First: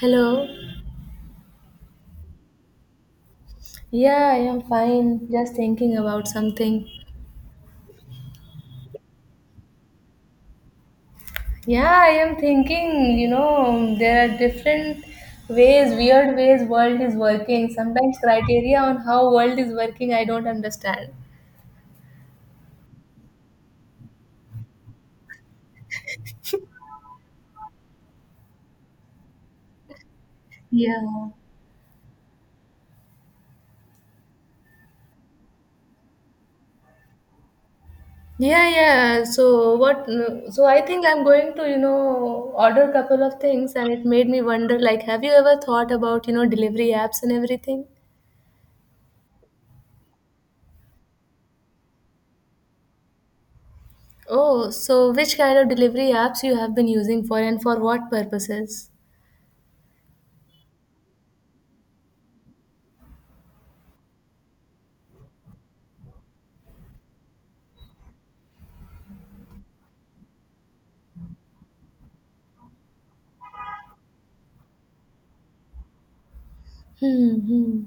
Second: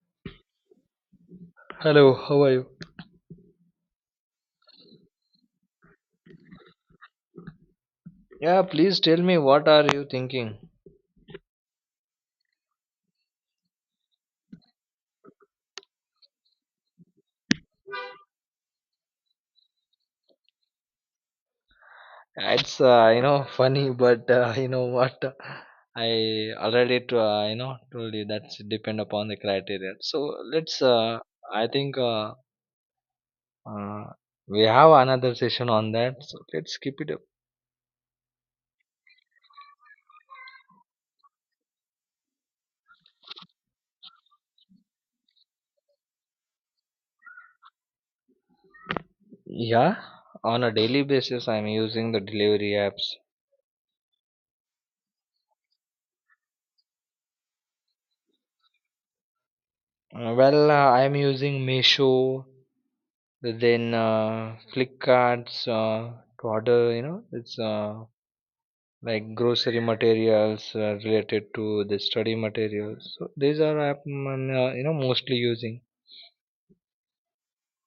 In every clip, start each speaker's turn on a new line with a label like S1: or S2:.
S1: Hello.
S2: Hello, how are you?
S1: Yeah, I am fine. Just thinking about something.
S2: Yeah, please tell me, what are you thinking?
S1: Yeah, I am thinking, you know, there are different ways, weird ways world is working. Sometimes criteria on how world is working, I don't understand.
S2: It's funny, but you know what? I already to, told you that's depend upon the criteria. So let's.
S1: Yeah.
S2: I think uh, we have another session on that. So let's keep it up.
S1: Yeah, yeah. So I think I'm going to, you know, order couple of things and it made me wonder like have you ever thought about, you know, delivery apps and everything?
S2: Yeah, on a daily basis, I'm using the delivery apps.
S1: Oh, so which kind of delivery apps you have been using for and for what purposes?
S2: I'm using Meesho, then Flipkart's to order. You know, it's like grocery materials related to the study materials. So these are I'm mostly using.
S1: Hmm. Hmm.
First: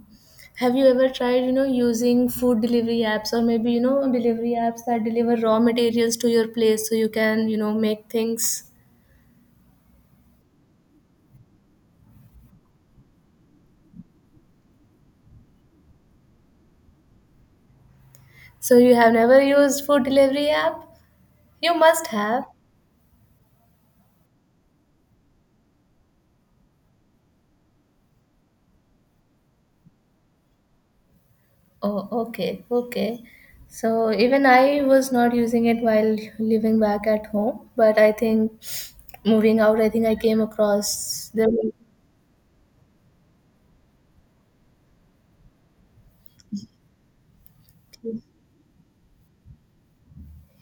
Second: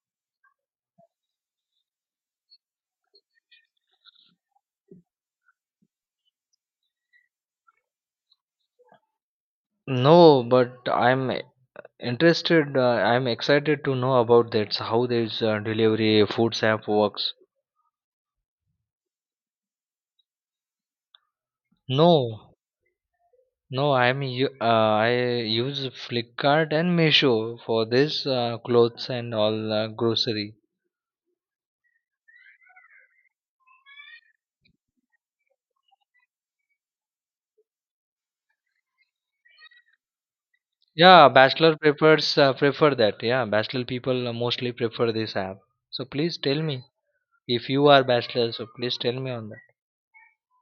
S1: Have you ever tried, you know, using food delivery apps or maybe, you know, delivery apps that deliver raw materials to your place so you can, you know, make things?
S2: No, but I'm interested. I'm excited to know about that. How this delivery foods app works.
S1: So you have never used food delivery app? You must have.
S2: No, no, I use Flipkart and Meesho for this clothes and all grocery.
S1: Oh, okay, okay. So even I was not using it while living back at home, but I think moving out, I think I came across
S2: Yeah,
S1: the
S2: bachelor prefers prefer that. Yeah, bachelor people mostly prefer this app. So please tell me. If you are bachelor, so please tell me on that.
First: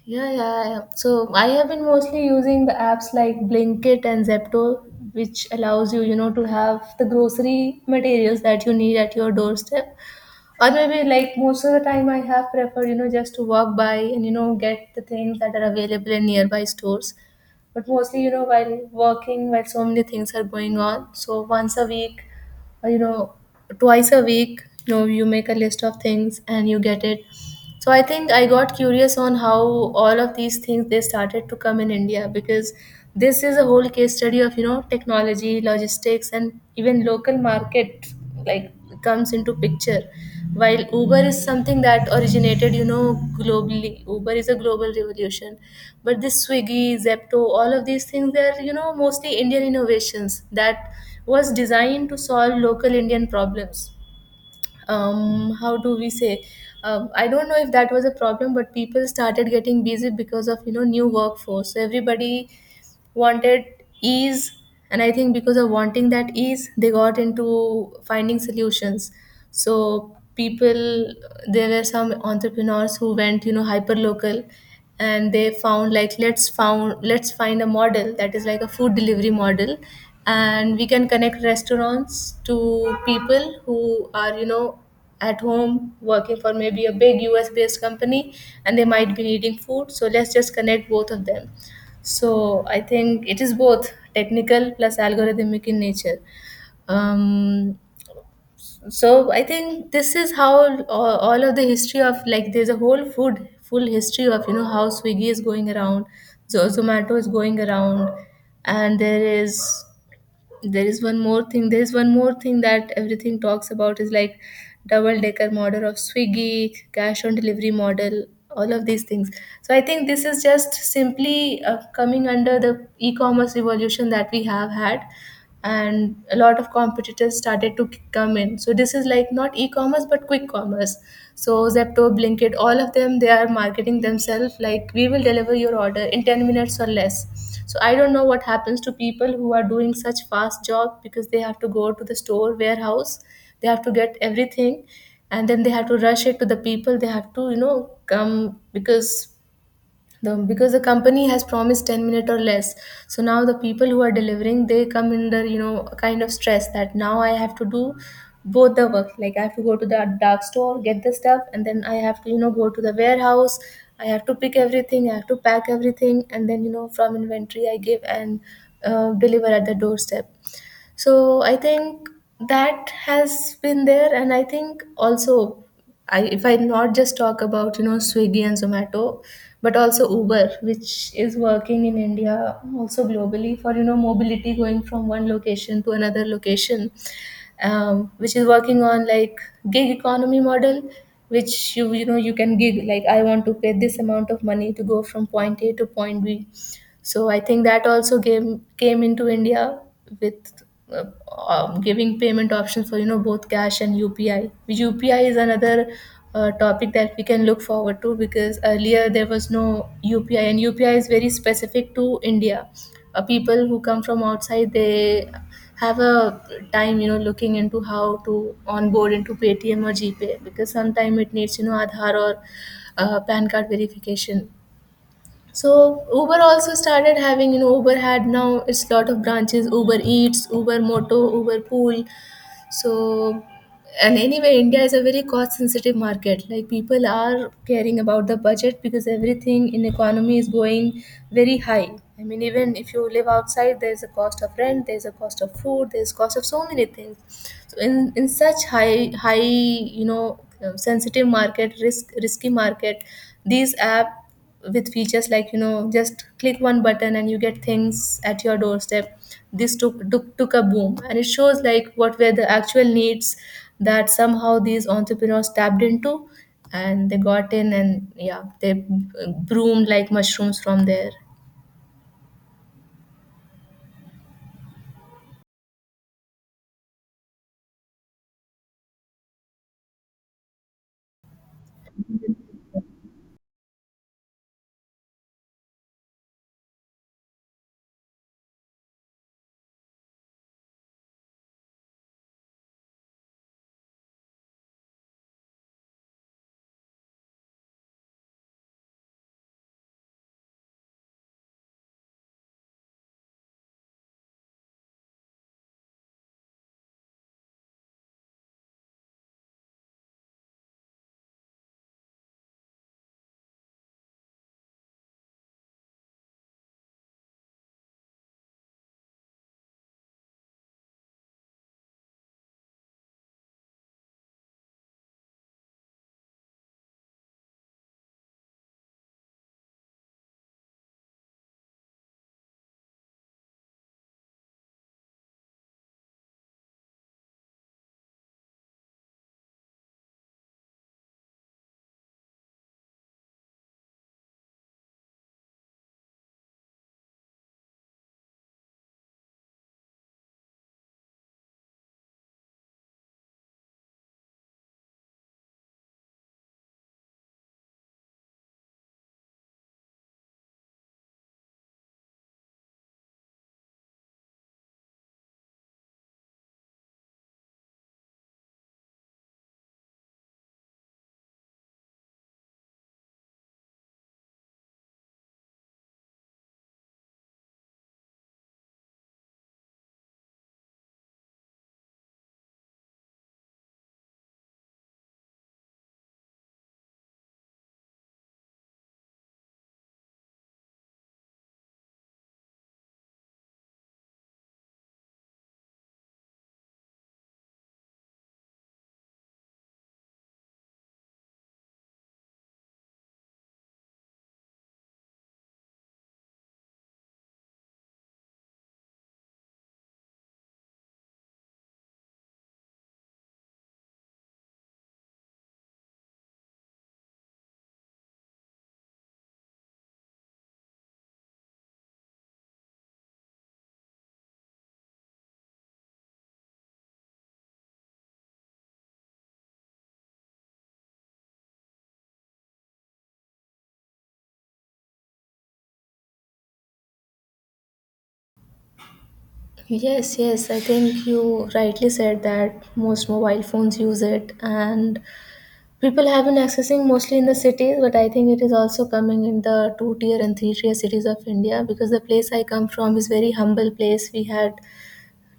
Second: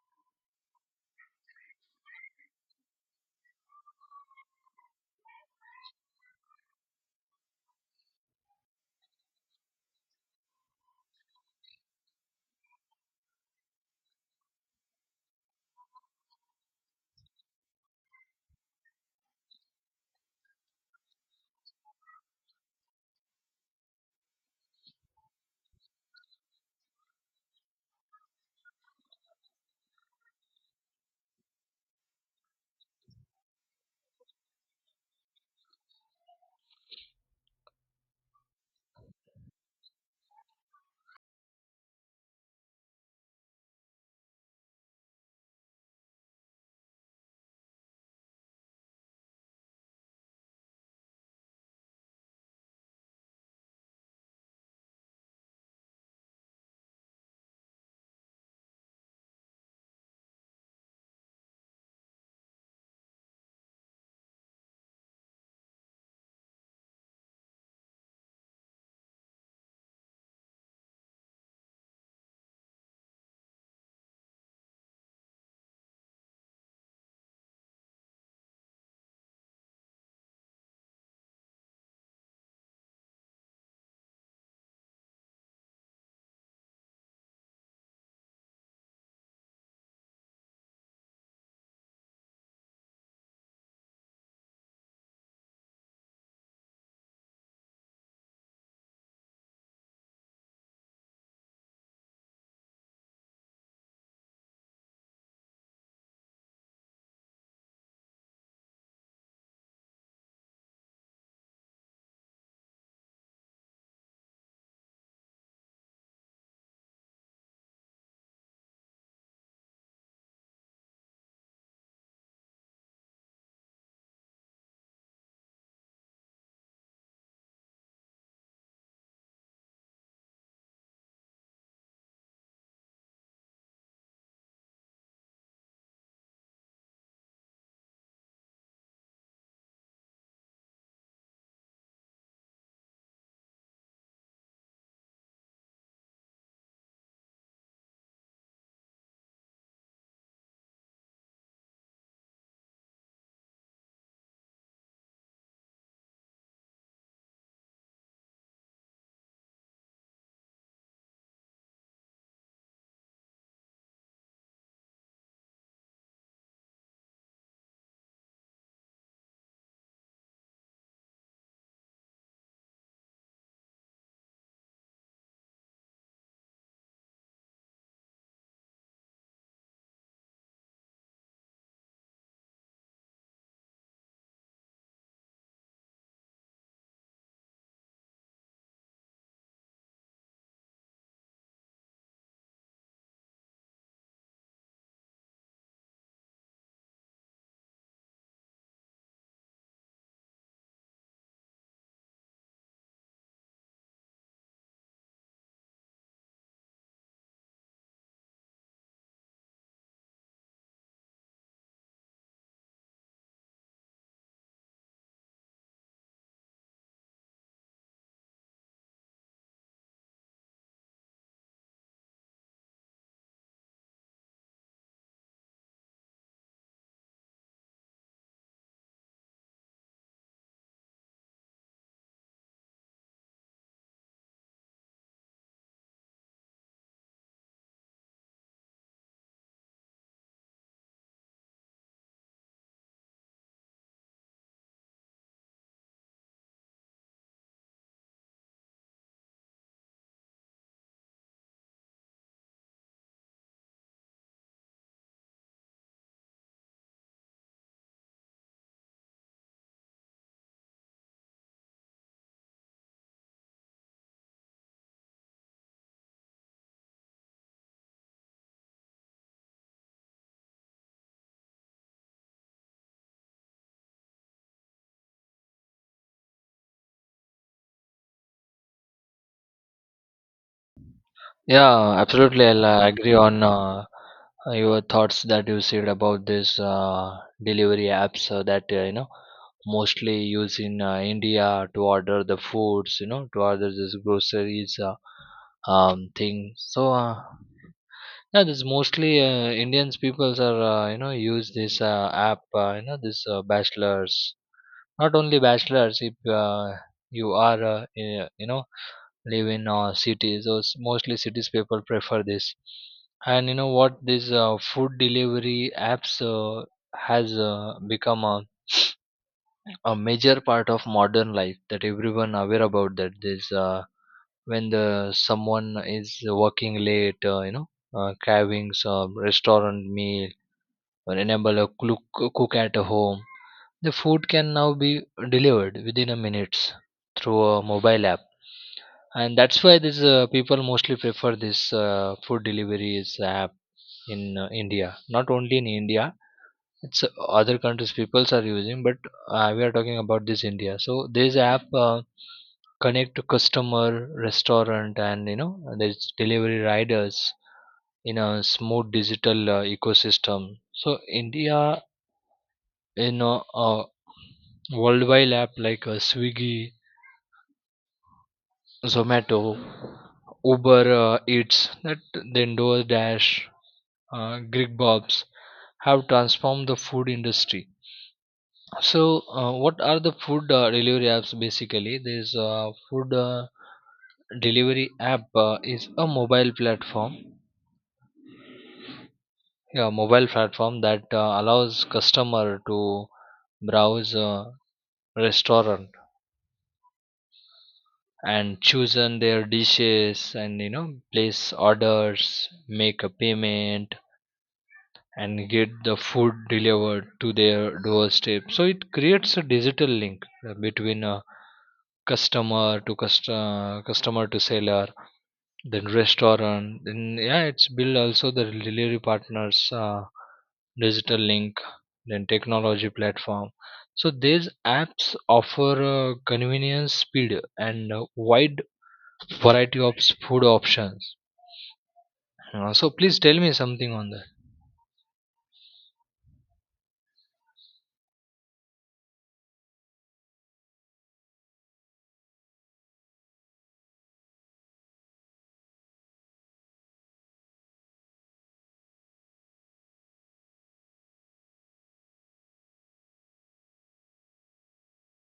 S1: Yeah, yeah, yeah. So I have been mostly using the apps like Blinkit and Zepto, which allows you, you know, to have the grocery materials that you need at your doorstep. Or maybe like most of the time, I have preferred, you know, just to walk by and you know get the things that are available in nearby stores. But mostly, you know, while working, while so many things are going on, so once a week, or you know, twice a week, you know, you make a list of things and you get it. So I think I got curious on how all of these things they started to come in India, because this is a whole case study of, you know, technology, logistics and even local market, like, comes into picture. While Uber is something that originated, you know, globally, Uber is a global revolution, but this Swiggy, Zepto, all of these things, they're, you know, mostly Indian innovations that was designed to solve local Indian problems. How do we say? I don't know if that was a problem, but people started getting busy because of, you know, new workforce, so everybody wanted ease. And I think because of wanting that ease, they got into finding solutions. So people, there were some entrepreneurs who went, you know, hyper local, and they found like, let's find a model that is like a food delivery model, and we can connect restaurants to people who are, you know, at home working for maybe a big US based company, and they might be needing food, so let's just connect both of them. So I think it is both technical plus algorithmic in nature. Um, so I think this is how all of the history of like there's a whole food full history of, you know, how Swiggy is going around, Zomato is going around, and there is one more thing there is one more thing that everything talks about is like double decker model of Swiggy, cash on delivery model, all of these things. So I think this is just simply coming under the e-commerce revolution that we have had, and a lot of competitors started to come in, so this is like not e-commerce but quick commerce. So Zepto, Blinkit, all of them, they are marketing themselves like we will deliver your order in 10 minutes or less. So I don't know what happens to people who are doing such fast job, because they have to go to the store warehouse, they have to get everything, and then they have to rush it to the people, they have to, you know, come, because the company has promised 10 minute or less. So now the people who are delivering, they come under, you know, a kind of stress, that now I have to do both the work, like I have to go to the dark store, get the stuff, and then I have to, you know, go to the warehouse, I have to pick everything, I have to pack everything, and then, you know, from inventory I give and deliver at the doorstep. So I think that has been there, and I think also if I not just talk about, you know, Swiggy and Zomato, but also Uber, which is working in India, also globally, for, you know, mobility, going from one location to another location, which is working on like gig economy model, which you know, you can gig, like I want to pay this amount of money to go from point A to point B. So I think that also came into India with uh, giving payment options for, you know, both cash and UPI. UPI is another topic that we can look forward to, because earlier there was no UPI, and UPI is very specific to India. People who come from outside, they have a time, you know, looking into how to onboard into Paytm or GPay, because sometimes it needs, you know, Aadhaar or PAN card verification. So Uber also started having, you know, Uber had now it's lot of branches, Uber Eats, Uber Moto, Uber Pool. So, and anyway, India is a very cost sensitive market. Like people are caring about the budget, because everything in economy is going very high. I mean, even if you live outside, there's a cost of rent, there's a cost of food, there's cost of so many things. So in such high, you know, sensitive market, risky market, these app with features like, you know, just click one button and you get things at your doorstep. This took a boom, and it shows like what were the actual needs that somehow these entrepreneurs tapped into, and they got in, and yeah, they broomed like mushrooms from there.
S2: Yeah, absolutely. I'll agree on your thoughts that you said about this delivery apps that you know mostly used in India to order the foods, you know, to order this groceries thing. So yeah, this mostly Indians peoples are use this app, this bachelors. Not only bachelors, if you are live in cities or mostly cities people prefer this. And you know what, this food delivery apps has become a major part of modern life that everyone aware about that this when the someone is working late cravings restaurant meal or enable a cook at home, the food can now be delivered within a minutes through a mobile app, and that's why these people mostly prefer this food deliveries app in India. Not only in India, it's other countries peoples are using, but we are talking about this India. So this app connect to customer, restaurant, and you know there's delivery riders in a smooth digital ecosystem. So India, you know, uh, worldwide app like Swiggy, Zomato, Uber Eats, that then DoorDash, Grigbobs have transformed the food industry. So, what are the food delivery apps basically? There's food delivery app is a mobile platform, yeah mobile platform that allows customer to browse a restaurant and chosen their dishes, and you know place orders, make a payment, and get the food delivered to their doorstep. So it creates a digital link between a customer to customer, customer to seller, then restaurant. Then yeah, it's build also the delivery partners, digital link, then technology platform. So these apps offer convenience, speed, and wide variety of food options. So please tell me something on that.
S1: Yes, yes, I think you rightly said that most mobile phones use it, and people have been accessing mostly in the cities, but I think it is also coming in the two tier and three tier cities of India, because the place I come from is very humble place. We had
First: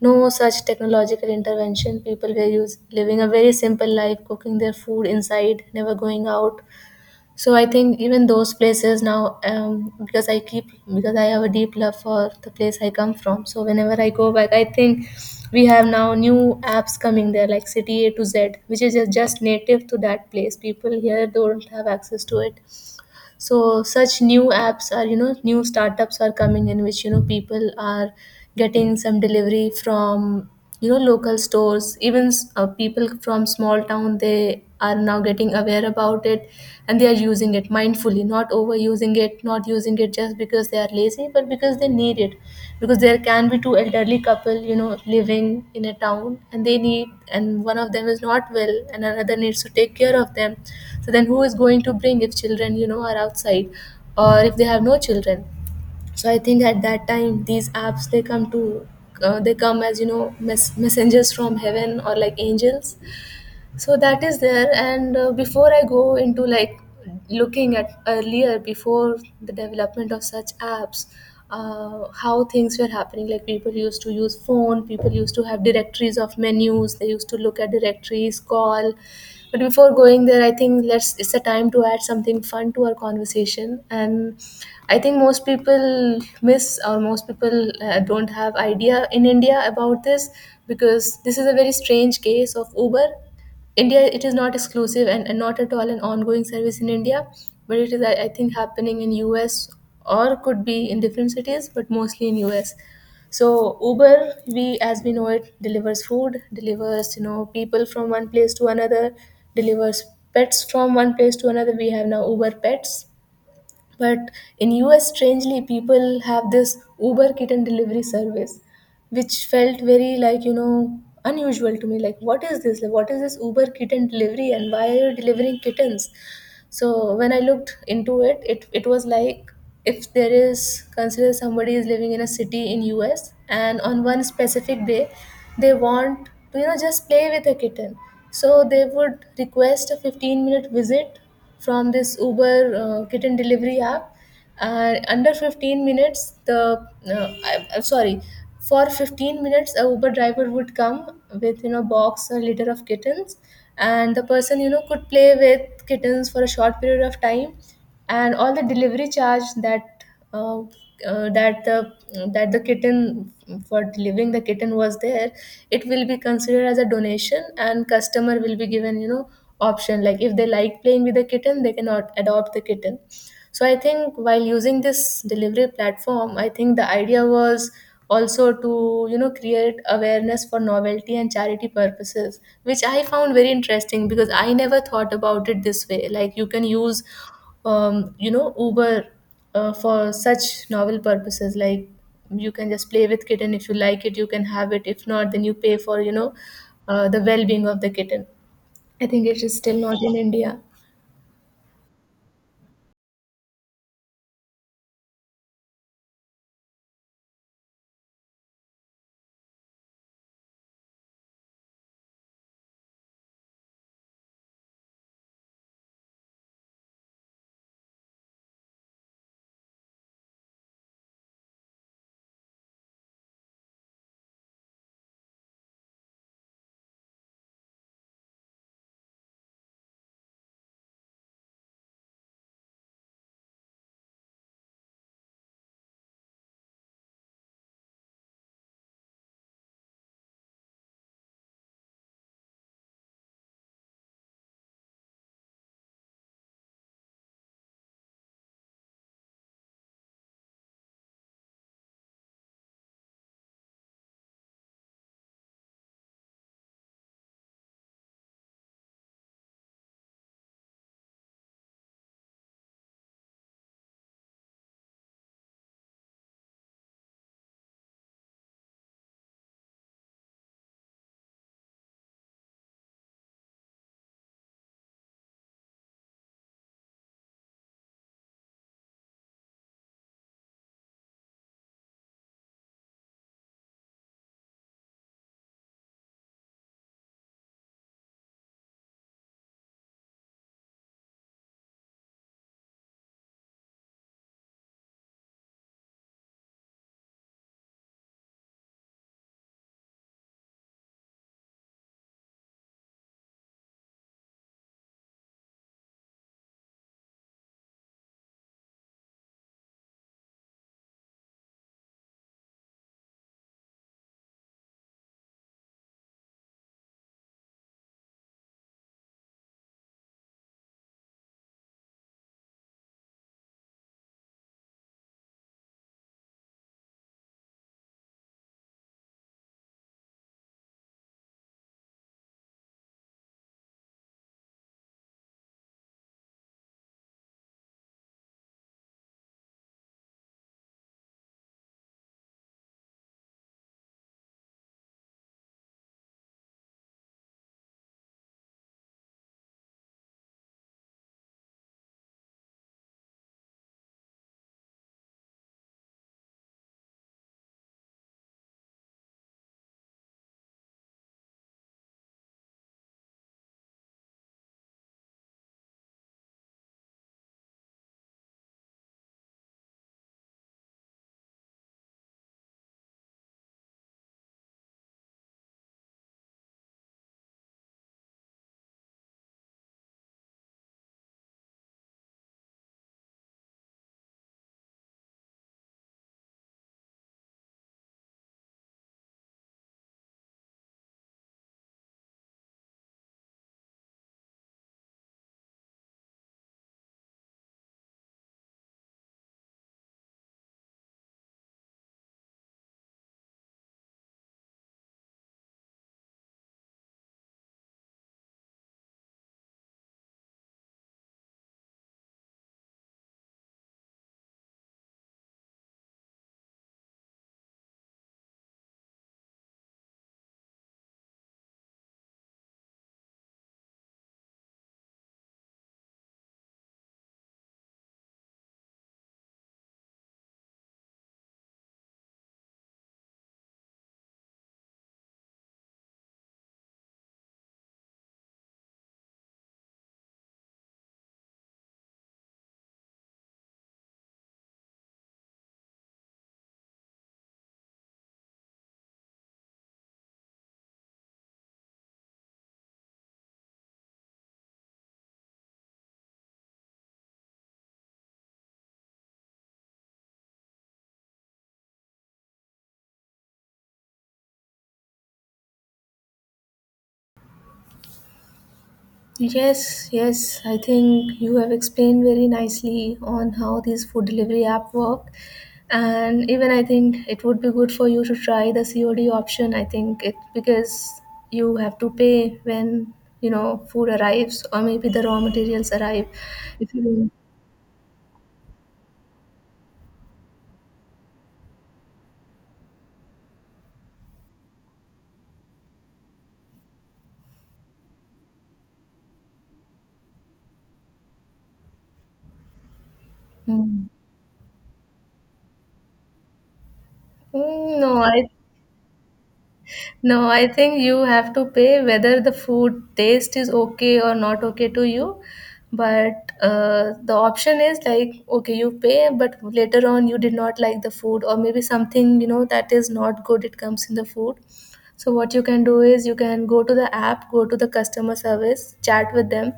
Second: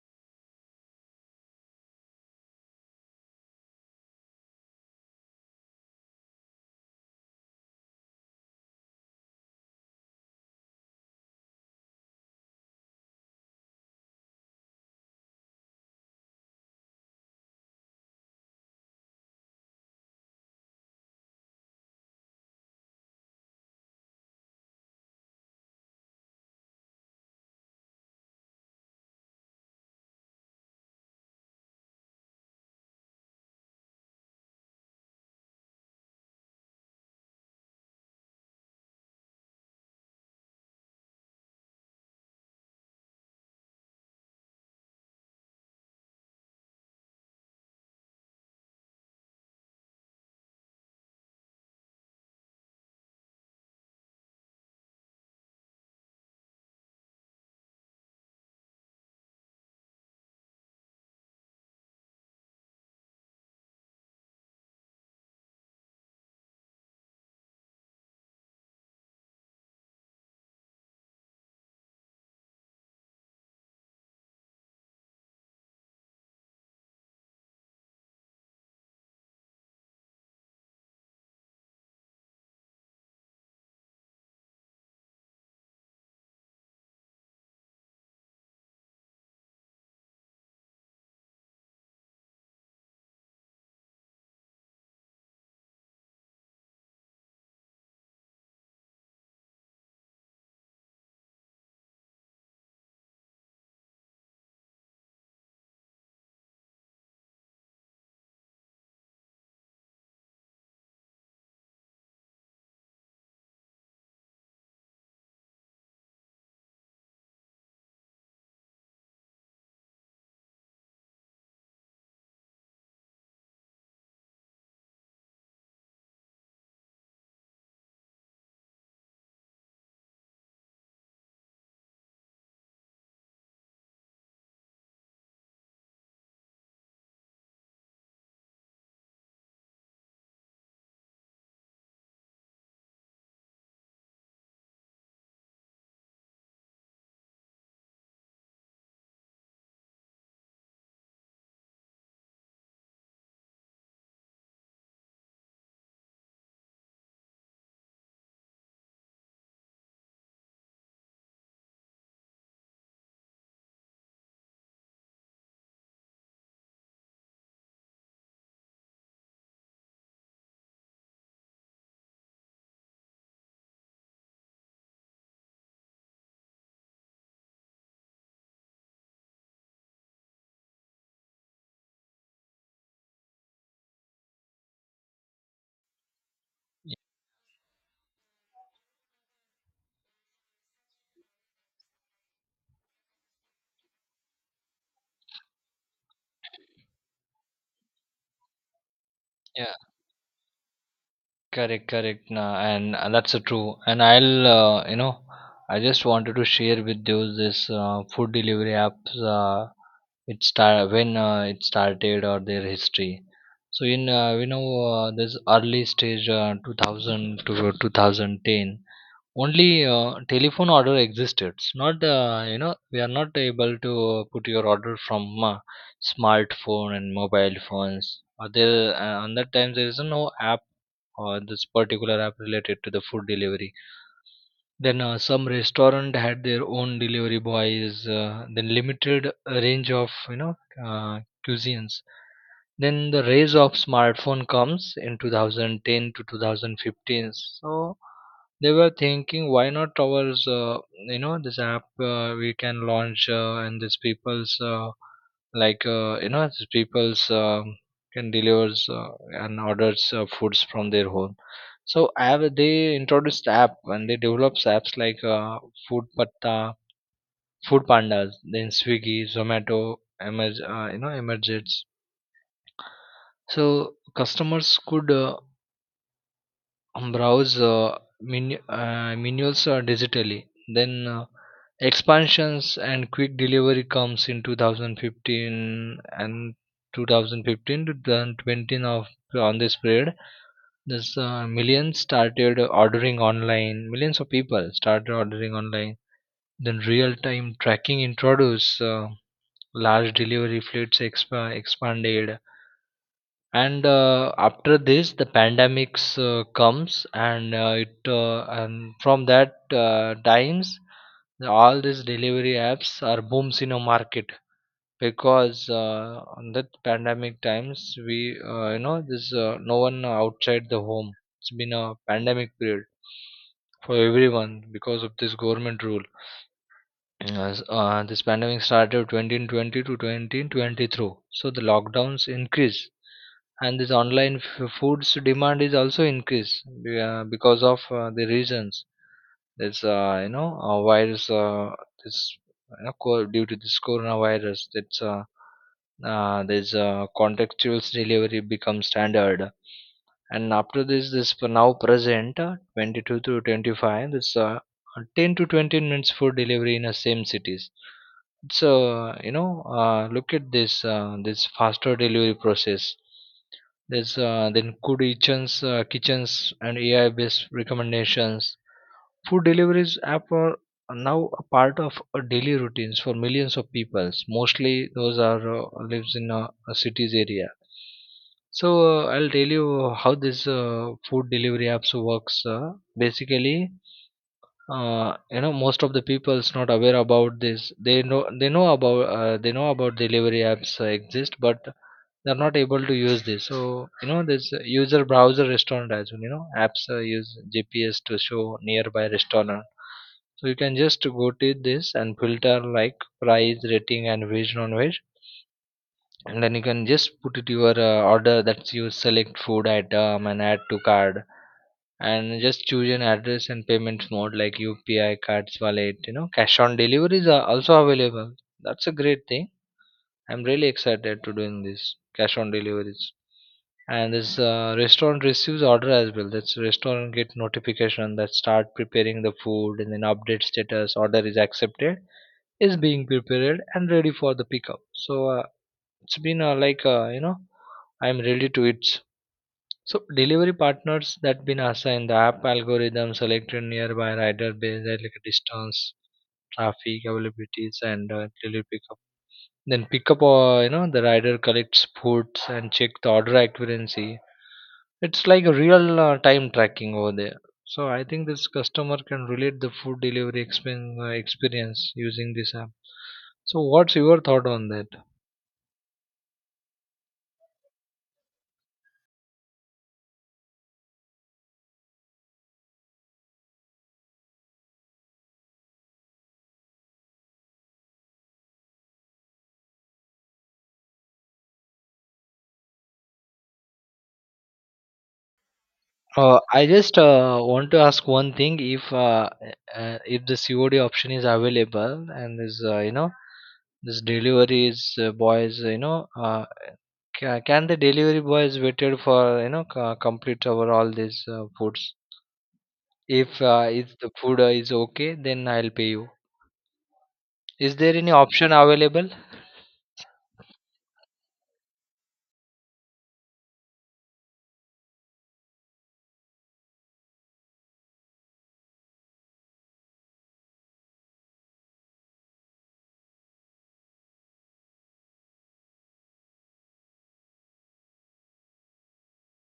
S1: no such technological intervention. People were living a very simple life, cooking their food inside, never going out. So I think even those places now, because I keep, because I have a deep love for the place I come from, so whenever I go back, I think we have now new apps coming there like City A to Z, which is just native to that place. People here don't have access to it. So such new apps are, you know, new startups are coming in, which, you know, people are getting some delivery from, you know, local stores even. People from small town, they are now getting aware about it, and they are using it mindfully, not overusing it, not using it just because they are lazy, but because they need it. Because there can be two elderly couple, you know, living in a town, and they need, and one of them is not well, and another needs to take care of them. So then, who is going to bring if children, you know, are outside, or if they have no children? So I think at that time, these apps they come to, they come as, you know, messengers from heaven or like angels. So that is there, and before I go into like looking at earlier before the development of such apps, how things were happening, like people used to use phone, people used to have directories of menus, they used to look at directories, call. But before going there, I think let's it's a time to add something fun to our conversation. And I think most people miss, or most people don't have idea in India about this, because this is a very strange case of Uber India. It is not exclusive and, not at all an ongoing service in India, but it is, I think, happening in US, or could be in different cities, but mostly in US. So Uber, we as we know it, delivers food, delivers, you know, people from one place to another, delivers pets from one place to another. We have now Uber Pets, but in US, strangely, people have this Uber kitten delivery service, which felt very like, you know, unusual to me. Like, what is this? Like, what is this Uber kitten delivery, and why are you delivering kittens? So when I looked into it, it was like, if there is, consider somebody is living in a city in US, and on one specific day they want to just play with a kitten, so they would request a 15-minute visit from this Uber kitten delivery app. Under 15 minutes, the I, I'm sorry for 15 minutes a Uber driver would come with box or litter of kittens, and the person could play with kittens for a short period of time. And all the delivery charge that uh, uh, that the that the kitten for delivering the kitten was there, it will be considered as a donation, and customer will be given, option, like if they like playing with the kitten, they cannot adopt the kitten. So I think while using this delivery platform, I think the idea was also to create awareness for novelty and charity purposes, which I found very interesting, because I never thought about it this way, like you can use Uber for such novel purposes. Like, you can just play with kitten, if you like it you can have it, if not then you pay for the well-being of the kitten. I think it is
S2: Yeah,
S1: still not in India.
S2: correct, correct. Nah, and that's true. And I just wanted to share with you this food delivery apps. It started or their history. So in we know this early stage 2000 to 2010, only telephone order existed. It's not, you know, we are not able to put your order from smartphone and mobile phones. Or there, on that time, there is no app or this particular app related to the food delivery. Then some restaurant had their own delivery boys. Then limited range of uh, cuisines. Then the rise of smartphone comes in 2010 to 2015. So they were thinking, why not ours? This app we can launch, and these people's these people's can delivers and orders foods from their home. So have they introduced app, and they develops apps like Food Patta, Food Pandas, then Swiggy, Zomato, Emerge, emerges. So customers could browse menus digitally. Then expansions and quick delivery comes in 2015, and 2015 to 2020 of on this period, there's Millions of people started ordering online. Then real-time tracking introduced. Large delivery fleets expanded. And after this, the pandemics comes, and it and from that times, all these delivery apps are booms in a market, because on that pandemic times, we this no one outside the home. It's been a pandemic period for everyone because of this government rule. Yes, this pandemic started 2020 to 2023. So the lockdowns increase, and this online foods demand is also increased because of the reasons. Virus, this, you know, co- due to this coronavirus, this contextual delivery becomes standard. And after this, now present 22 to 25, this 10 to 20 minutes for delivery in the same cities. So you know, look at this, this faster delivery process. There's then good kitchens, kitchens, and AI based recommendations. Food deliveries app are now a part of daily routines for millions of people, mostly those are lives in a cities area. So I'll tell you how this food delivery apps works, basically. Most of the people is not aware about this. They know about they know about delivery apps exist, but they're not able to use this. So you know, this user browser restaurant as well, you know, apps use GPS to show nearby restaurant. So you can just go to this and filter like price, rating, and veg non-veg. And then you can just put it your order, that you select food item and add to card, and just choose an address and payment mode like UPI, cards, wallet, you know, cash on deliveries are also available. That's a great thing. I'm really excited to doing this cash on deliveries. And this restaurant receives order as well. That's restaurant get notification that start preparing the food, and then update status: order is accepted, is being prepared, and ready for the pickup. So it's been like you know I'm ready to it. So delivery partners that been assigned, the app algorithm selected nearby rider based on like distance, traffic, availabilities, and delivery pickup. Then pickup, the rider collects foods and check the order accuracy. It's like a real time tracking over there. So I think this customer can relate the food delivery experience using this app. So what's your thought on that?
S1: Yes, yes, I think you have explained very nicely on how these food delivery app work. And even I think it would be good for you to try the COD option. I think it, because you have to pay when food arrives, or maybe the raw materials arrive.
S2: I
S1: If
S2: just
S1: you
S2: want to ask one thing: if the COD option is available, and is this deliveries boys, can the delivery boys waited for complete over all these foods?
S1: Mm.
S2: If the food is okay, then I'll pay you. Is
S1: Mm,
S2: there
S1: no,
S2: any
S1: I
S2: option available?
S1: no, I think you have to pay whether the food taste is okay or not okay to you. But the option is like, okay, you pay, but later on you did not like the food, or maybe something, you know, that is not good, it comes in the food. So what you can do is, you can go to the app, go to the customer service, chat with them,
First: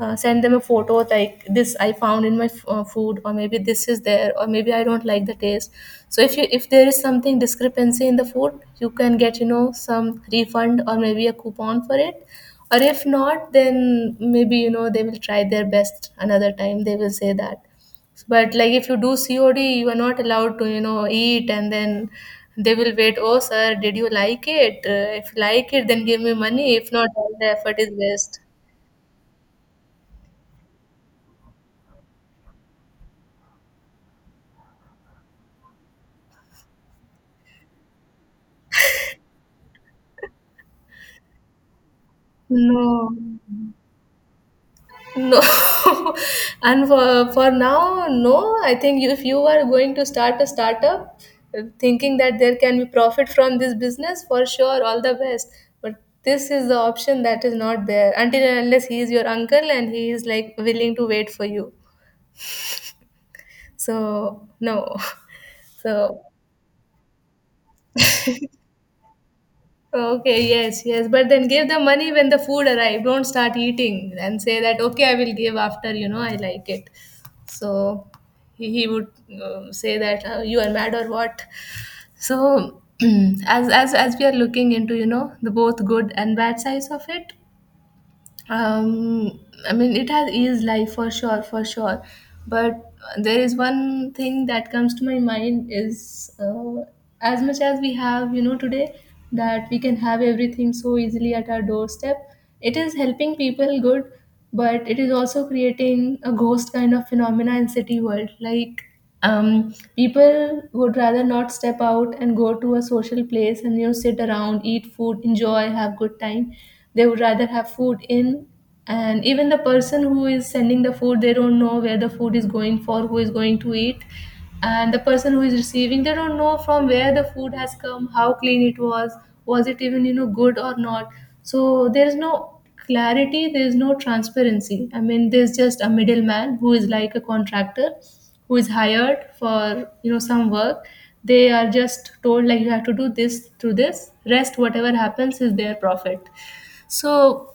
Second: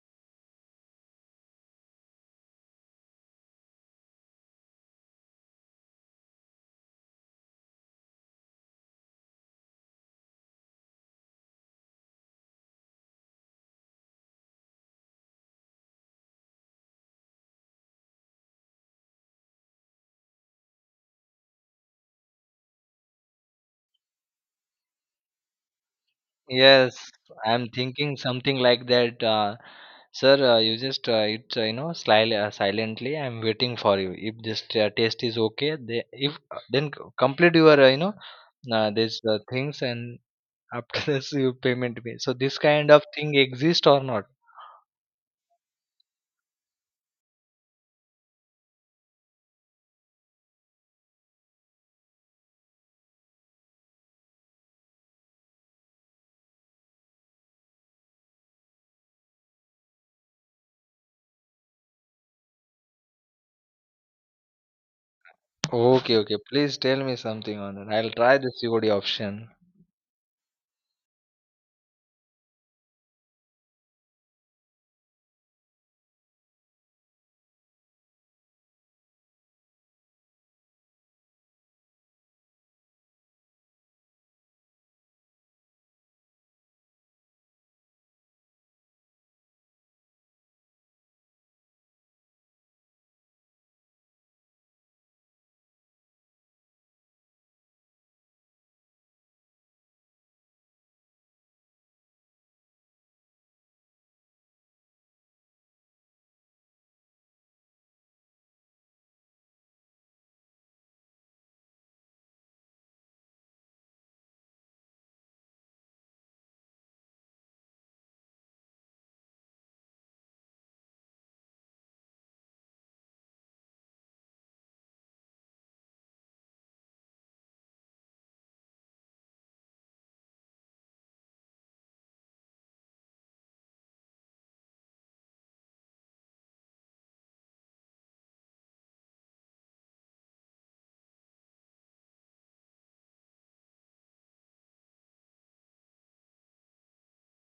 S1: send them a photo like, this I found in my food, or maybe this is there, or maybe I don't like the taste. So if you, if there is something discrepancy in the food, you can get some refund or maybe a coupon for it. Or if not, then maybe they will try their best another time, they will say that. But like if you do COD, you are not allowed to eat and then they will wait, oh sir, did you like it? If you like it then give me money, if not
S2: Yes,
S1: all the
S2: I'm
S1: effort is
S2: thinking
S1: waste.
S2: something like that. Sir, you just it you know slyly, silently, I'm waiting for you. If this taste is okay, they, if then c- complete your these things, and after this you payment me. So this kind of
S1: No,
S2: thing exist or not?
S1: no, and for now, no. I think if you are going to start a startup, thinking that there can be profit from this business, for sure, all the best. But this is the option that is not there, until and unless he is your uncle and he is like willing to wait for you. So, no.
S2: Okay,
S1: So,
S2: okay. Please tell me something on it. I'll try the COD option.
S1: okay, yes, yes. But then give the money when the food arrive. Don't start eating and say that, okay, I will give after, you know, I like it. So he would say that you are mad or what. So as we are looking into, you know, the both good and bad sides of it, um I mean, it has eased life for sure, for sure. But there is one thing that comes to my mind is, as much as we have, today, that we can have everything so easily at our doorstep, it is helping people good, but it is also creating a ghost kind of phenomena in city world. Like, people would rather not step out and go to a social place and sit around, eat food, enjoy, have good time. They would rather have food in. And even the person who is sending the food, they don't know where the food is going, for who is going to eat. And the person who is receiving, they don't know from where the food has come, how clean it was it even good or not. So there is no clarity, there is no transparency, I mean there's just a middleman who is like a contractor who is hired for some work. They are just told like, you have to do this through this, rest whatever happens is their profit. So,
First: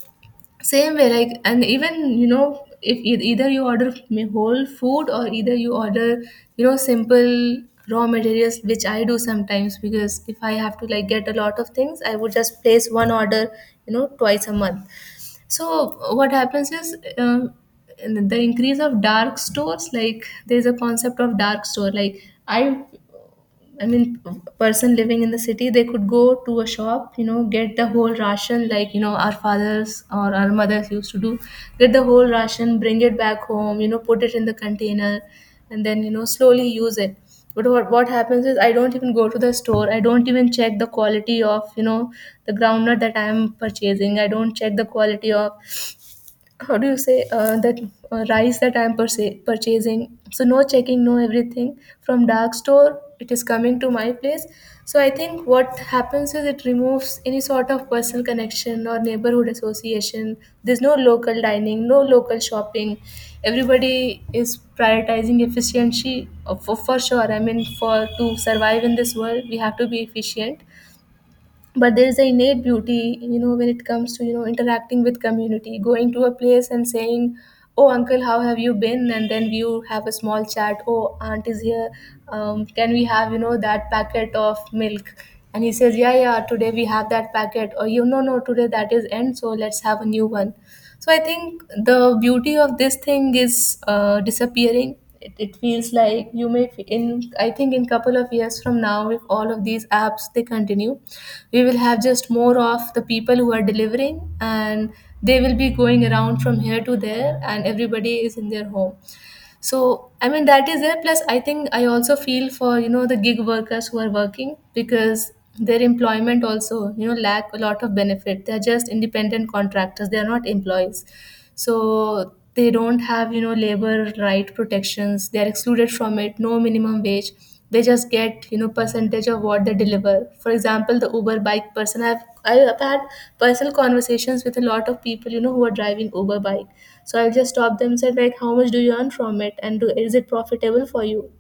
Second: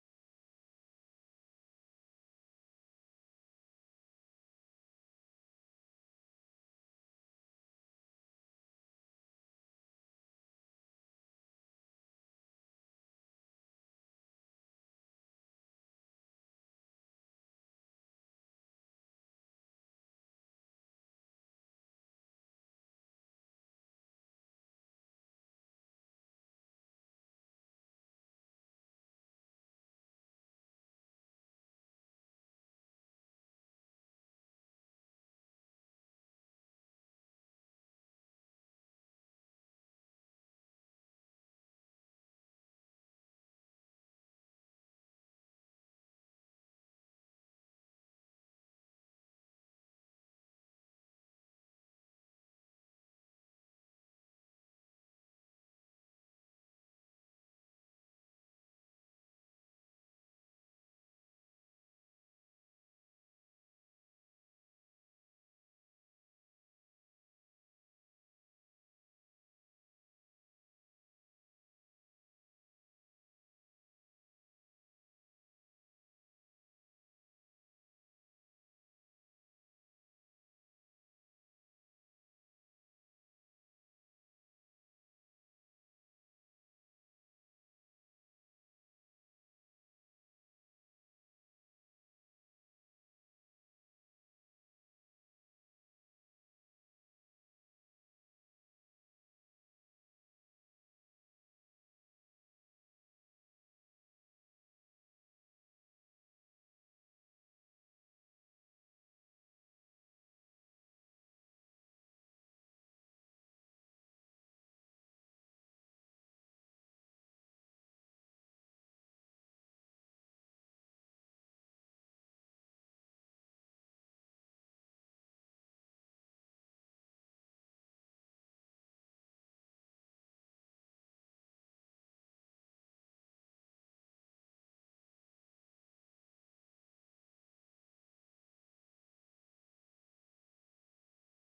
S1: same way, like, and even if either you order whole food, or either you order simple raw materials, which I do sometimes, because if I have to like get a lot of things, I would just place one order, twice a month. So what happens is, in the increase of dark stores. Like, there's a concept of dark store. Like, I, I mean, person living in the city, they could go to a shop, you know, get the whole ration, like you know, our fathers or our mothers used to do, get the whole ration, bring it back home, you know, put it in the container, and then slowly use it. But what happens is, I don't even go to the store. I don't even check the quality of the groundnut that I am purchasing. I don't check the quality of, how do you say, that rice that purchasing. So no checking, no, everything from dark store it is coming to my place. So I think what happens is, it removes any sort of personal connection or neighborhood association. There's no local dining, no local shopping, everybody is prioritizing efficiency, for sure. I mean for, to survive in this world, we have to be efficient. But there is an innate beauty, you know, when it comes to interacting with community, going to a place and saying, oh uncle, how have you been? And then you have a small chat, oh aunt is here, can we have that packet of milk? And he says yeah, yeah, today we have that packet, or you know, no, no, today that is end, so let's have a new one. So I think the beauty of this thing is disappearing. It feels like you may in, I think in couple of years from now, if all of these apps they continue, we will have just more of the people who are delivering, and they will be going around from here to there, and everybody is in their home. So I mean that is there. Plus, I think I also feel for the gig workers who are working, because their employment also, you know, lack a lot of benefit. They are just independent contractors, they are not employees. So they don't have, you know, labor right protections, they are excluded from it, no minimum wage. They just get, you know, percentage of what they deliver. For example the Uber bike person, I've had personal conversations with a lot of people, you know, who are driving Uber bike. So I'll just stop them and said like, how much do you earn from it, and is it profitable for you?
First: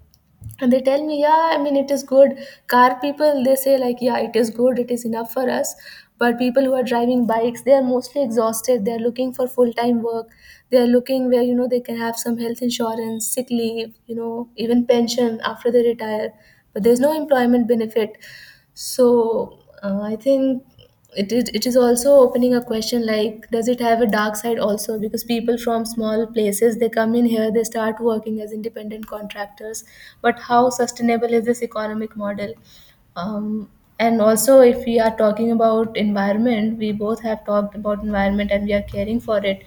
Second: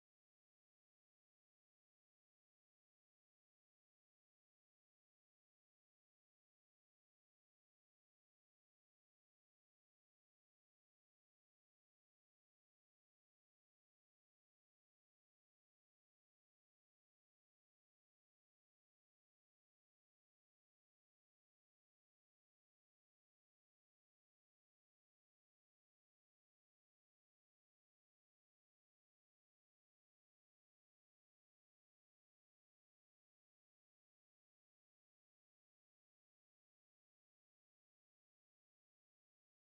S1: And they tell me yeah, I mean it is good. Car people, they say like yeah, it is good, it is enough for us. But people who are driving bikes, they are mostly exhausted, they are looking for full time work. They are looking where, you know, they can have some health insurance, sick leave, you know, even pension after they retire, but there's no employment benefit. So, I think it is, it is also opening a question like, does it have a dark side also, because people from small places, they come in here, they start working as independent contractors, but how sustainable is this economic model? um, and also, if we are talking about environment, we both have talked about environment, and we are caring for it.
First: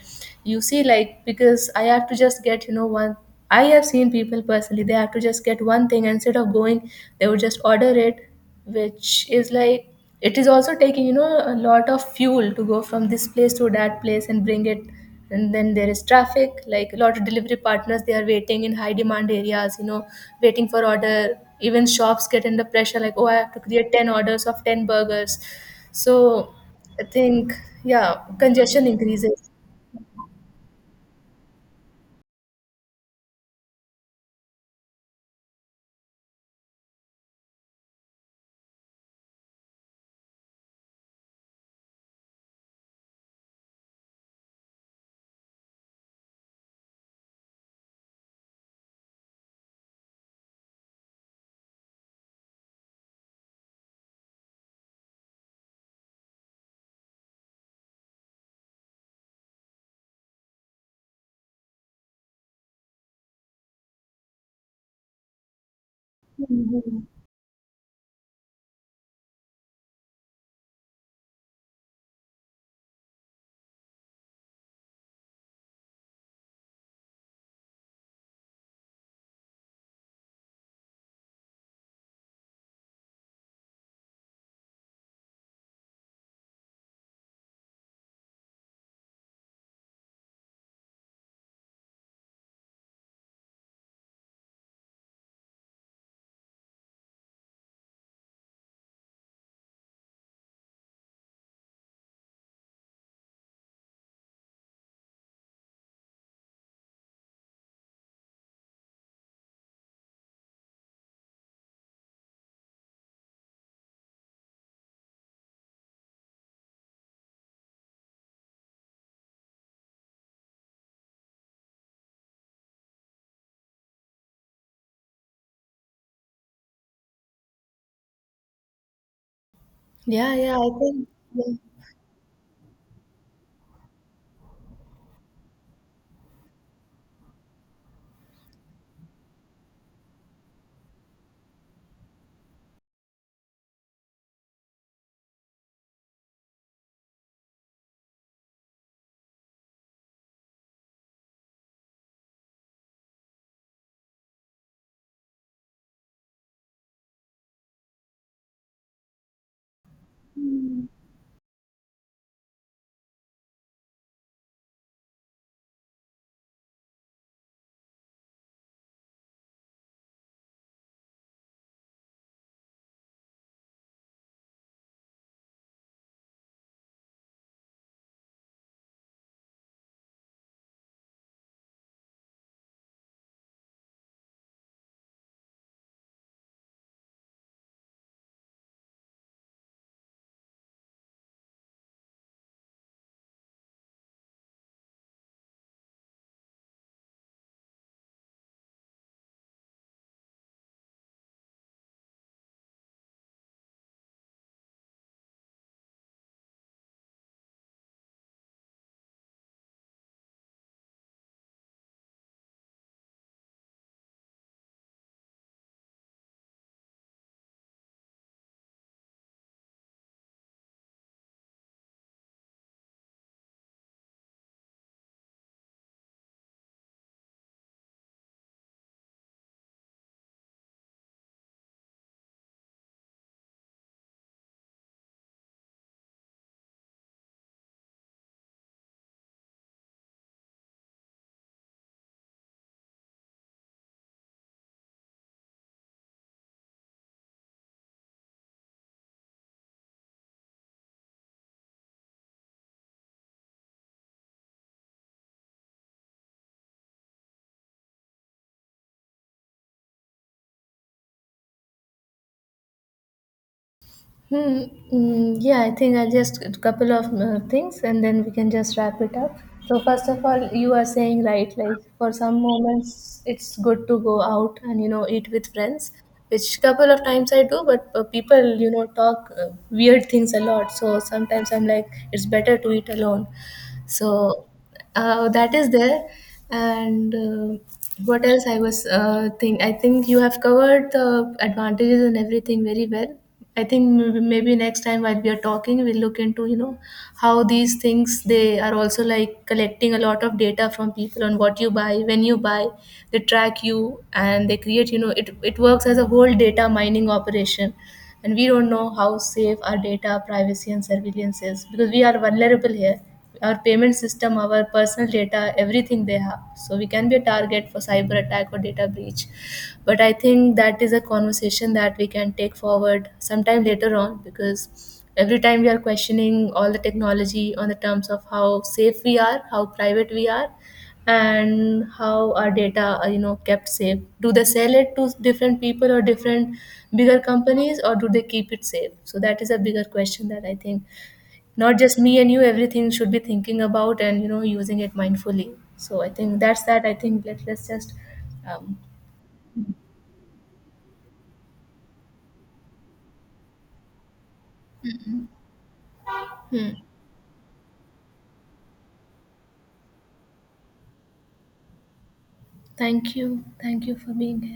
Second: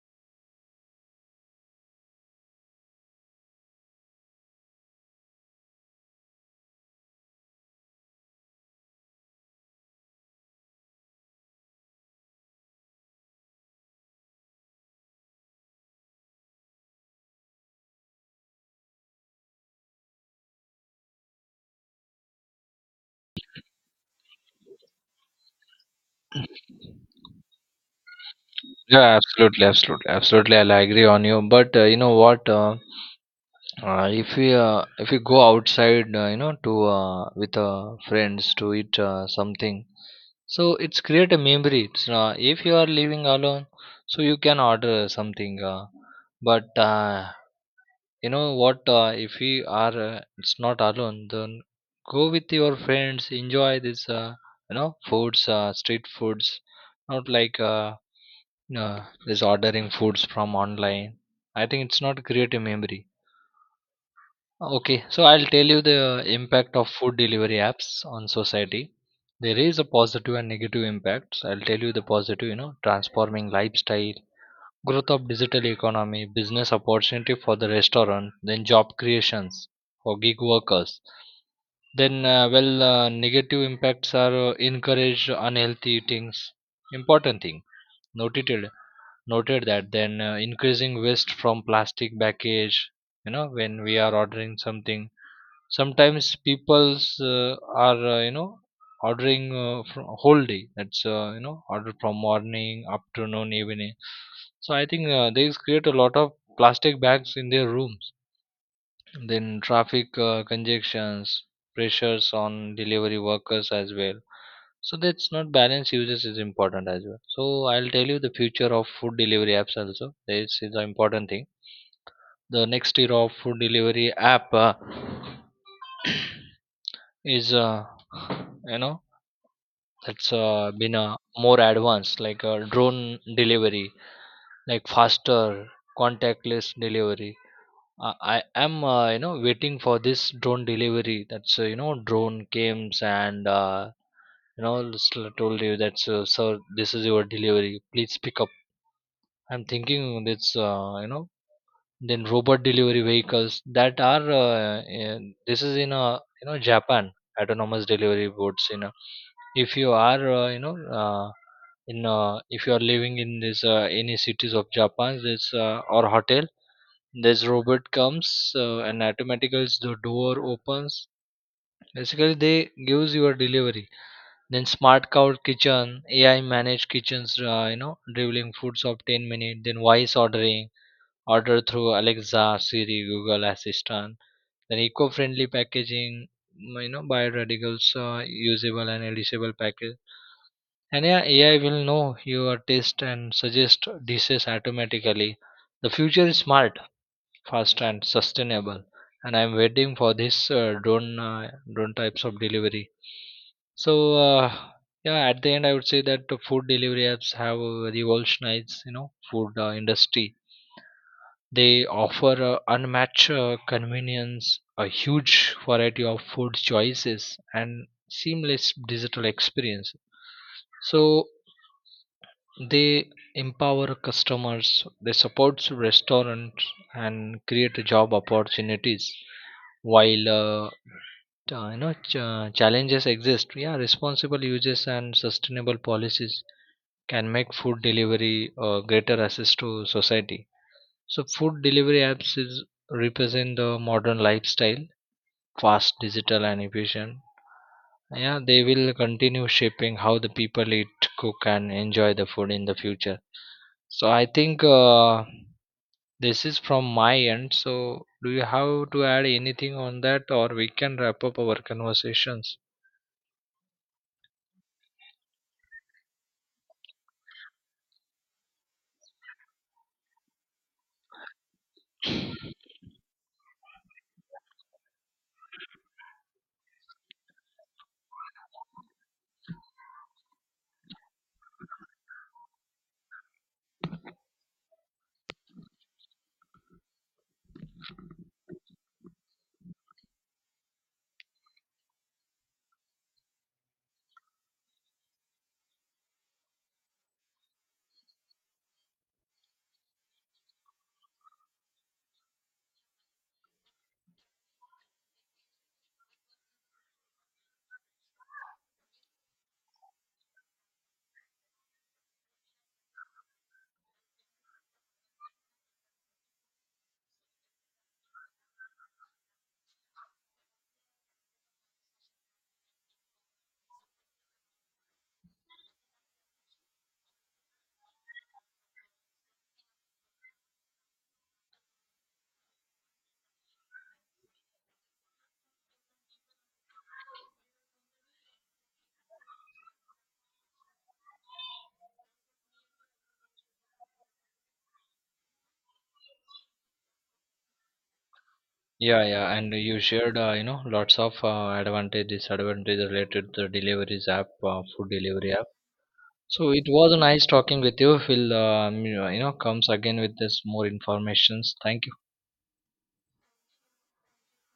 S1: You see, like, because I have to just get, you know, one, I have seen people personally, they have to just get one thing. Instead of going, they would just order it, which is like, it is also taking, you know, a lot of fuel to go from this place to that place and bring it. And then there is traffic, like a lot of delivery partners, they are waiting in high demand areas, you know, waiting for order. Even shops get under pressure, like oh, I have to create 10 orders of 10 burgers. So, I think, yeah, congestion
S2: Yeah,
S1: increases.
S2: absolutely, absolutely, absolutely. I'll agree on you. But you know what? If we go outside, you know, to with friends to eat something, so it's create a memory. If you are living alone, so you can order something. But you know what? If we are, it's not alone. Then go with your friends. Enjoy this, foods, street foods. Not like this ordering foods from online. I think it's not create a memory. Okay, so I'll tell you the impact of
S1: Mhm.
S2: food delivery apps on society. There is a positive and negative impacts. I'll tell you the positive: you know, transforming lifestyle, growth of digital economy, business opportunity for the restaurant, then job creations for gig workers. Then, negative impacts are encourage unhealthy eatings. Important thing noted, that. Then increasing waste from plastic package. You know, when we are ordering something, sometimes people's are ordering from whole day. That's you know order from morning, afternoon, evening. So I think they create a lot of plastic bags in their rooms. Then traffic congestions, pressures on delivery workers as well. So that's not balance users is important as well. So I'll tell you the future of food delivery apps also. This is an important thing. The next year of food delivery app. Is you know that's
S1: Yeah, yeah, I
S2: been
S1: think yeah.
S2: more advanced, like drone delivery, like faster, contactless delivery. I am waiting for this drone delivery. That's you know Drone came and you know s- told you that's sir, this is your delivery, please pick up. I'm thinking that's then robot delivery vehicles that are this is in a, you know, Japan. Autonomous delivery boats, you know, if you are you know in if you are living in this any cities of Japan, this or hotel, this robot comes and automatically the door opens, basically they gives your delivery. Then smart cow kitchen, AI managed kitchens, delivering foods of 10 minute. Then voice ordering, order through Alexa, Siri, Google Assistant. Then eco-friendly packaging, mm, you know, bioradical, usable and editable package. And yeah, AI will know your taste and suggest dishes automatically. The future is smart, fast, and sustainable. And I'm waiting for this drone types of delivery. So yeah, at the end, I would say that the food delivery apps have revolutionized, you know, food industry. They offer unmatched convenience, a huge variety of food choices, and seamless digital experience. So they empower customers, they support restaurants, and create job opportunities. While challenges exist, yeah, responsible uses and sustainable policies can make food delivery a greater assist to society. So food delivery apps is represent the modern lifestyle: fast, digital, and efficient. Yeah, they will continue shaping how the people eat, cook, and enjoy the food in the future. So I think this is from my end. So do you have to add anything on that, or we can wrap up our conversations?
S1: Hmm. Mm, yeah, I think I just a couple of things, and then we can just wrap it up. So first of all, you are saying right, like for some moments it's good to go out and, you know, eat with friends, which couple of times I do, but people, you know, talk weird things a lot. So sometimes I'm like, it's better to eat alone. So that is there. And what else, I think you have covered the advantages and everything very well. I think maybe next time while we are talking, we'll look into, you know, how these things, they are also like collecting a lot of data from people, on what you buy, when you buy. They track you and they create, you know, it works as a whole data mining operation. And we don't know how safe our data privacy and surveillance is, because we are vulnerable here. Our payment system, our personal data, everything they have. So we can be a target for cyber attack or data breach. But I think that is a conversation that we can take forward sometime later on, because every time we are questioning all the technology on the terms of how safe we are, how private we are, and how our data are, you know, kept safe. Do they sell it to different people or different bigger companies, or do they keep it safe? So that is a bigger question that I think not just me and you, everything should be thinking about, and, you know, using it mindfully. So I think that's that. I think let's just um,
S2: Yeah, yeah, and you shared, lots of advantage, disadvantage related to deliveries app, food delivery. So it
S1: hmm.
S2: was nice talking with you. We'll you know, comes again with this more informations. Thank you.
S1: Thank you, thank you for being here.